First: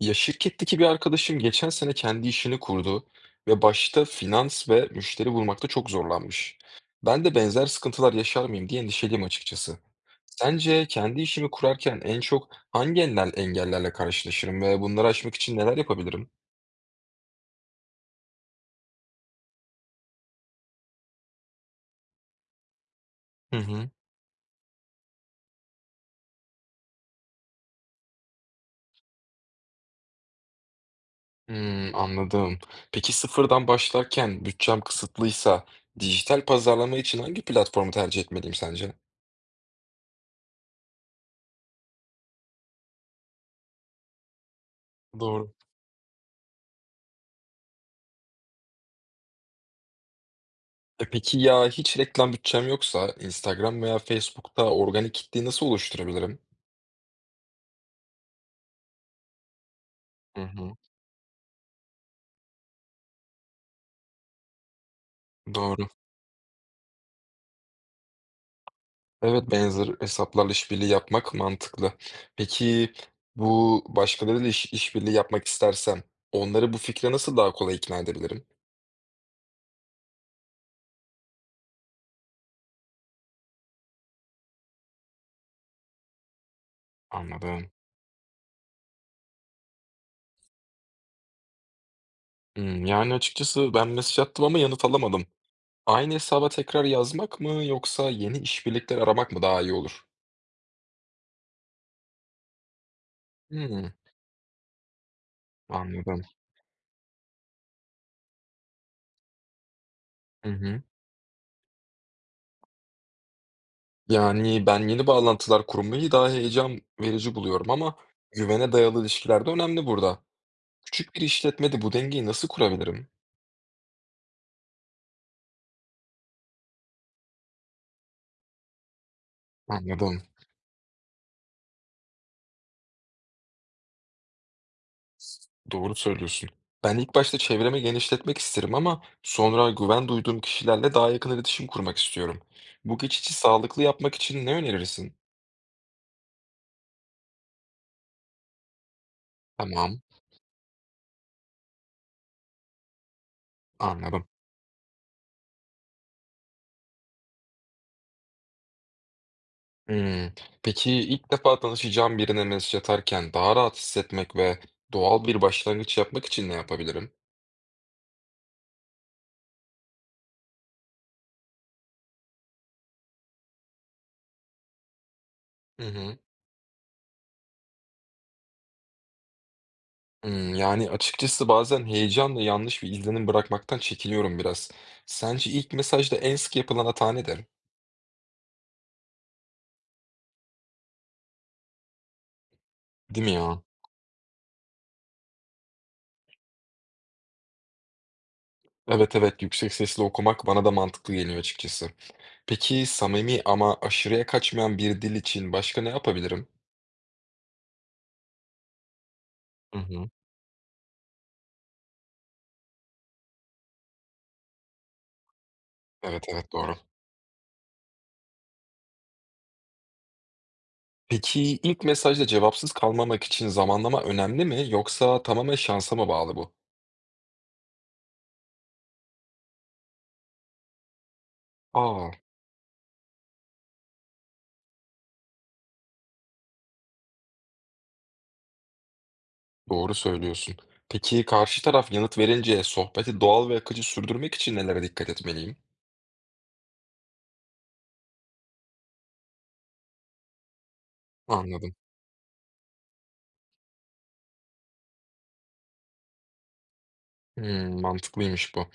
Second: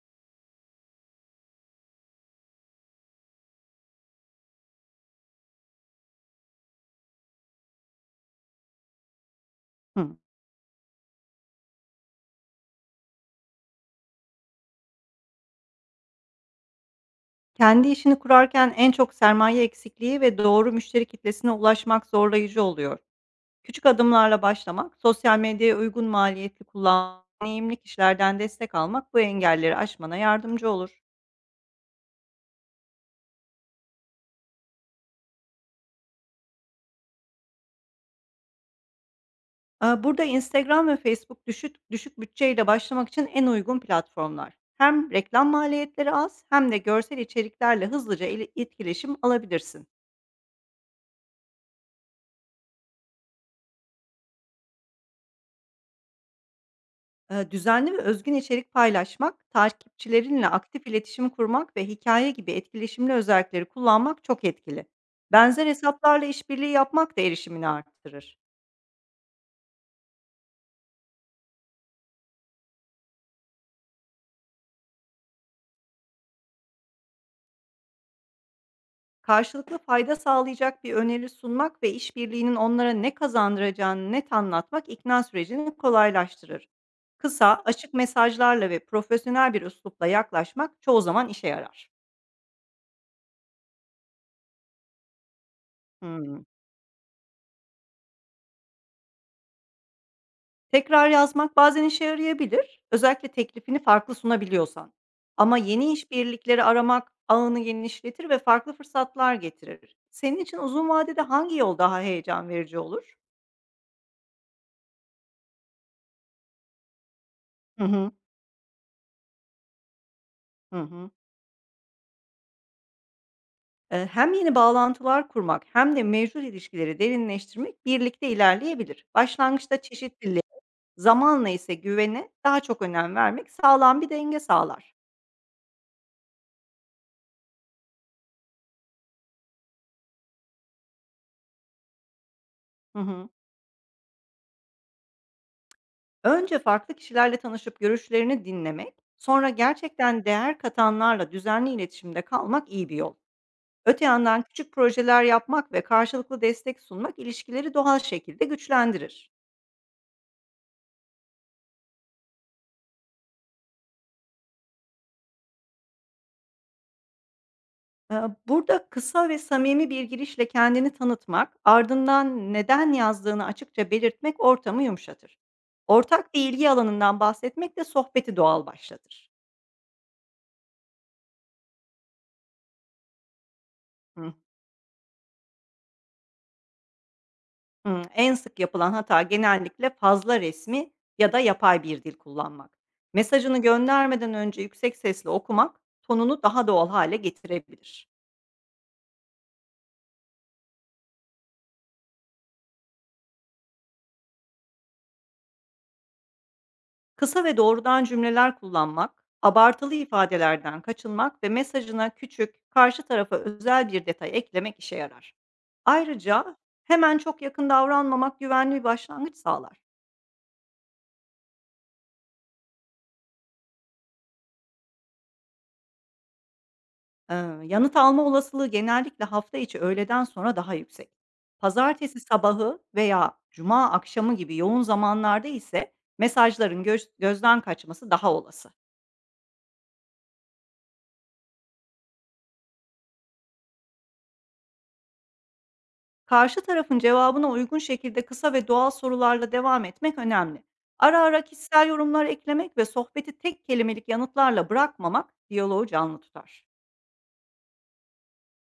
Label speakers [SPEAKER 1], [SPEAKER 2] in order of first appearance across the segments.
[SPEAKER 1] Ya, şirketteki bir arkadaşım geçen sene kendi işini kurdu ve başta finans ve müşteri bulmakta çok zorlanmış. Ben de benzer sıkıntılar yaşar mıyım diye endişeliyim açıkçası.
[SPEAKER 2] Hımm.
[SPEAKER 1] Sence kendi işimi kurarken en çok hangi engellerle karşılaşırım ve bunları aşmak için neler yapabilirim?
[SPEAKER 2] Kendi işini kurarken en çok sermaye eksikliği ve doğru müşteri kitlesine ulaşmak zorlayıcı oluyor.
[SPEAKER 1] Hı
[SPEAKER 2] Küçük
[SPEAKER 1] hı.
[SPEAKER 2] adımlarla başlamak, sosyal medyaya uygun maliyetli kullanmak, deneyimli kişilerden destek almak bu engelleri aşmana yardımcı olur.
[SPEAKER 1] Hmm, anladım. Peki sıfırdan başlarken bütçem kısıtlıysa dijital pazarlama için hangi platformu tercih etmeliyim sence?
[SPEAKER 2] Burada Instagram ve Facebook düşük bütçeyle başlamak için en uygun platformlar. Hem reklam
[SPEAKER 1] Doğru.
[SPEAKER 2] maliyetleri az hem de görsel içeriklerle hızlıca ele etkileşim alabilirsin.
[SPEAKER 1] E, peki ya hiç reklam bütçem yoksa Instagram veya Facebook'ta organik kitleyi nasıl oluşturabilirim?
[SPEAKER 2] Düzenli ve özgün içerik paylaşmak,
[SPEAKER 1] Hı
[SPEAKER 2] takipçilerinle
[SPEAKER 1] hı.
[SPEAKER 2] aktif iletişim kurmak ve hikaye gibi etkileşimli özellikleri kullanmak çok etkili. Benzer
[SPEAKER 1] Doğru.
[SPEAKER 2] hesaplarla işbirliği yapmak da erişimini arttırır.
[SPEAKER 1] Evet, benzer hesaplarla işbirliği yapmak mantıklı. Peki bu başkalarıyla işbirliği yapmak istersem onları bu fikre nasıl daha kolay ikna edebilirim?
[SPEAKER 2] Karşılıklı fayda sağlayacak bir öneri sunmak ve işbirliğinin onlara ne kazandıracağını net anlatmak ikna sürecini kolaylaştırır. Kısa,
[SPEAKER 1] Anladım.
[SPEAKER 2] açık mesajlarla ve profesyonel bir üslupla yaklaşmak çoğu zaman işe yarar.
[SPEAKER 1] Hmm, yani açıkçası ben mesaj attım ama yanıt alamadım. Aynı
[SPEAKER 2] Hımm.
[SPEAKER 1] hesaba tekrar yazmak mı yoksa yeni işbirlikleri aramak mı daha iyi olur?
[SPEAKER 2] Tekrar yazmak bazen işe yarayabilir, özellikle teklifini
[SPEAKER 1] Hmm,
[SPEAKER 2] farklı sunabiliyorsan. Ama yeni
[SPEAKER 1] anladım.
[SPEAKER 2] işbirlikleri aramak ağını genişletir ve farklı fırsatlar getirir. Senin
[SPEAKER 1] Hı
[SPEAKER 2] için
[SPEAKER 1] hı.
[SPEAKER 2] uzun vadede hangi yol daha heyecan verici olur?
[SPEAKER 1] Yani, ben yeni bağlantılar kurmayı daha heyecan verici buluyorum
[SPEAKER 2] Hı
[SPEAKER 1] ama
[SPEAKER 2] hı.
[SPEAKER 1] güvene dayalı ilişkiler de önemli burada.
[SPEAKER 2] Hı hı.
[SPEAKER 1] Küçük bir işletmede bu dengeyi nasıl kurabilirim?
[SPEAKER 2] Hem yeni bağlantılar kurmak hem de mevcut ilişkileri derinleştirmek birlikte ilerleyebilir. Başlangıçta
[SPEAKER 1] Anladım.
[SPEAKER 2] çeşitliliğe, zamanla ise güvene daha çok önem vermek sağlam bir denge sağlar.
[SPEAKER 1] Doğru söylüyorsun. Ben ilk başta çevremi genişletmek isterim ama sonra güven duyduğum kişilerle daha yakın iletişim kurmak istiyorum.
[SPEAKER 2] Hı
[SPEAKER 1] Bu
[SPEAKER 2] hı.
[SPEAKER 1] geçici sağlıklı yapmak için ne önerirsin?
[SPEAKER 2] Önce farklı kişilerle tanışıp görüşlerini dinlemek, sonra
[SPEAKER 1] Tamam,
[SPEAKER 2] gerçekten değer katanlarla düzenli iletişimde kalmak iyi bir yol. Öte
[SPEAKER 1] anladım.
[SPEAKER 2] yandan küçük projeler yapmak ve karşılıklı destek sunmak ilişkileri doğal şekilde güçlendirir.
[SPEAKER 1] Hmm, peki ilk defa tanışacağım birine mesaj atarken daha rahat hissetmek ve doğal bir başlangıç yapmak için ne yapabilirim?
[SPEAKER 2] Ee, Burada kısa ve samimi bir girişle kendini tanıtmak, ardından neden yazdığını açıkça belirtmek ortamı yumuşatır.
[SPEAKER 1] Hı hı.
[SPEAKER 2] Ortak bir ilgi alanından bahsetmek de sohbeti doğal başlatır.
[SPEAKER 1] Hımm, yani, açıkçası bazen heyecanla yanlış bir izlenim bırakmaktan
[SPEAKER 2] Hı
[SPEAKER 1] çekiniyorum biraz. Sence ilk mesajda en sık yapılan hata nedir?
[SPEAKER 2] Hımm. En sık yapılan hata genellikle fazla resmi ya da yapay bir dil kullanmak.
[SPEAKER 1] Değil mi
[SPEAKER 2] Mesajını
[SPEAKER 1] ya?
[SPEAKER 2] göndermeden önce yüksek sesle okumak tonunu daha doğal hale getirebilir.
[SPEAKER 1] Evet, evet, yüksek sesle okumak bana da mantıklı geliyor açıkçası. Peki samimi ama aşırıya kaçmayan bir dil için başka ne yapabilirim?
[SPEAKER 2] Kısa ve doğrudan cümleler kullanmak,
[SPEAKER 1] Hı
[SPEAKER 2] abartılı
[SPEAKER 1] hı.
[SPEAKER 2] ifadelerden kaçınmak ve mesajına küçük, karşı tarafa özel bir detay eklemek işe yarar.
[SPEAKER 1] Evet, evet,
[SPEAKER 2] Ayrıca
[SPEAKER 1] doğru.
[SPEAKER 2] hemen çok yakın davranmamak güvenli bir başlangıç sağlar.
[SPEAKER 1] Peki ilk mesajda cevapsız kalmamak için zamanlama önemli mi yoksa tamamen şansa mı bağlı bu?
[SPEAKER 2] Eee, Yanıt alma olasılığı genellikle hafta içi öğleden sonra daha yüksek.
[SPEAKER 1] Aa,
[SPEAKER 2] Pazartesi sabahı veya cuma akşamı gibi yoğun zamanlarda ise mesajların gözden kaçması daha olası.
[SPEAKER 1] doğru söylüyorsun. Peki karşı taraf yanıt verince sohbeti doğal ve akıcı sürdürmek için nelere dikkat etmeliyim?
[SPEAKER 2] Karşı tarafın cevabına uygun şekilde kısa ve doğal sorularla devam etmek önemli. Ara ara
[SPEAKER 1] Anladım.
[SPEAKER 2] kişisel yorumlar eklemek ve sohbeti tek kelimelik yanıtlarla bırakmamak diyaloğu canlı tutar.
[SPEAKER 1] Hımm, mantıklıymış bu.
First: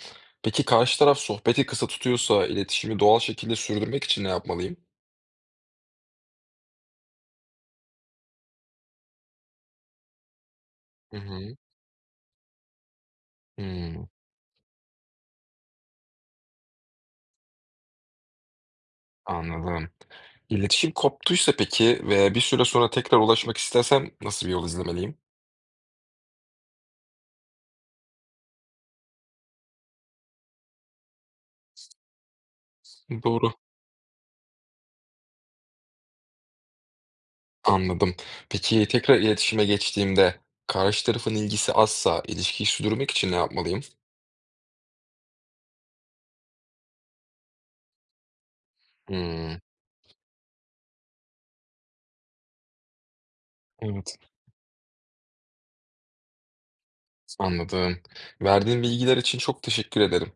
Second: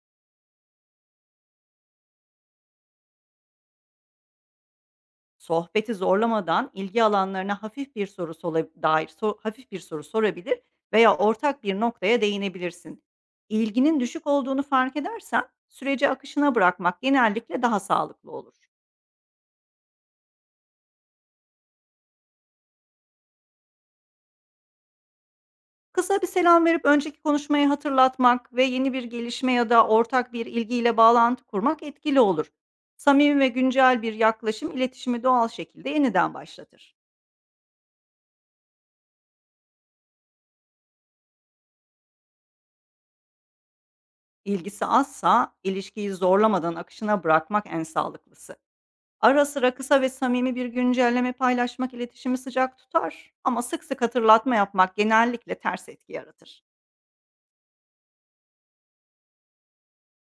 [SPEAKER 1] Peki karşı taraf sohbeti kısa tutuyorsa iletişimi doğal şekilde sürdürmek için ne yapmalıyım?
[SPEAKER 2] Sohbeti zorlamadan ilgi alanlarına hafif bir soru sorabilir veya
[SPEAKER 1] Hı hı.
[SPEAKER 2] ortak bir noktaya değinebilirsin. İlginin
[SPEAKER 1] Hımm,
[SPEAKER 2] düşük olduğunu fark edersen süreci akışına bırakmak genellikle daha sağlıklı olur.
[SPEAKER 1] anladım. İletişim koptuysa peki ve bir süre sonra tekrar ulaşmak istersem nasıl bir yol izlemeliyim?
[SPEAKER 2] Kısa bir selam verip önceki konuşmayı hatırlatmak ve yeni bir gelişme ya da ortak bir ilgiyle bağlantı kurmak etkili olur. Samimi ve
[SPEAKER 1] Doğru.
[SPEAKER 2] güncel bir yaklaşım iletişimi doğal şekilde yeniden başlatır.
[SPEAKER 1] Anladım. Peki tekrar iletişime geçtiğimde karşı tarafın ilgisi azsa ilişkiyi sürdürmek için ne yapmalıyım?
[SPEAKER 2] İlgisi azsa ilişkiyi zorlamadan akışına bırakmak en sağlıklısı. Ara
[SPEAKER 1] Hımm,
[SPEAKER 2] sıra kısa ve samimi bir güncelleme paylaşmak iletişimi sıcak tutar ama sık sık
[SPEAKER 1] evet,
[SPEAKER 2] hatırlatma yapmak genellikle ters etki yaratır.
[SPEAKER 1] anladım. Verdiğin bilgiler için çok teşekkür ederim.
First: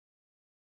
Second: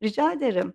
[SPEAKER 2] Rica ederim.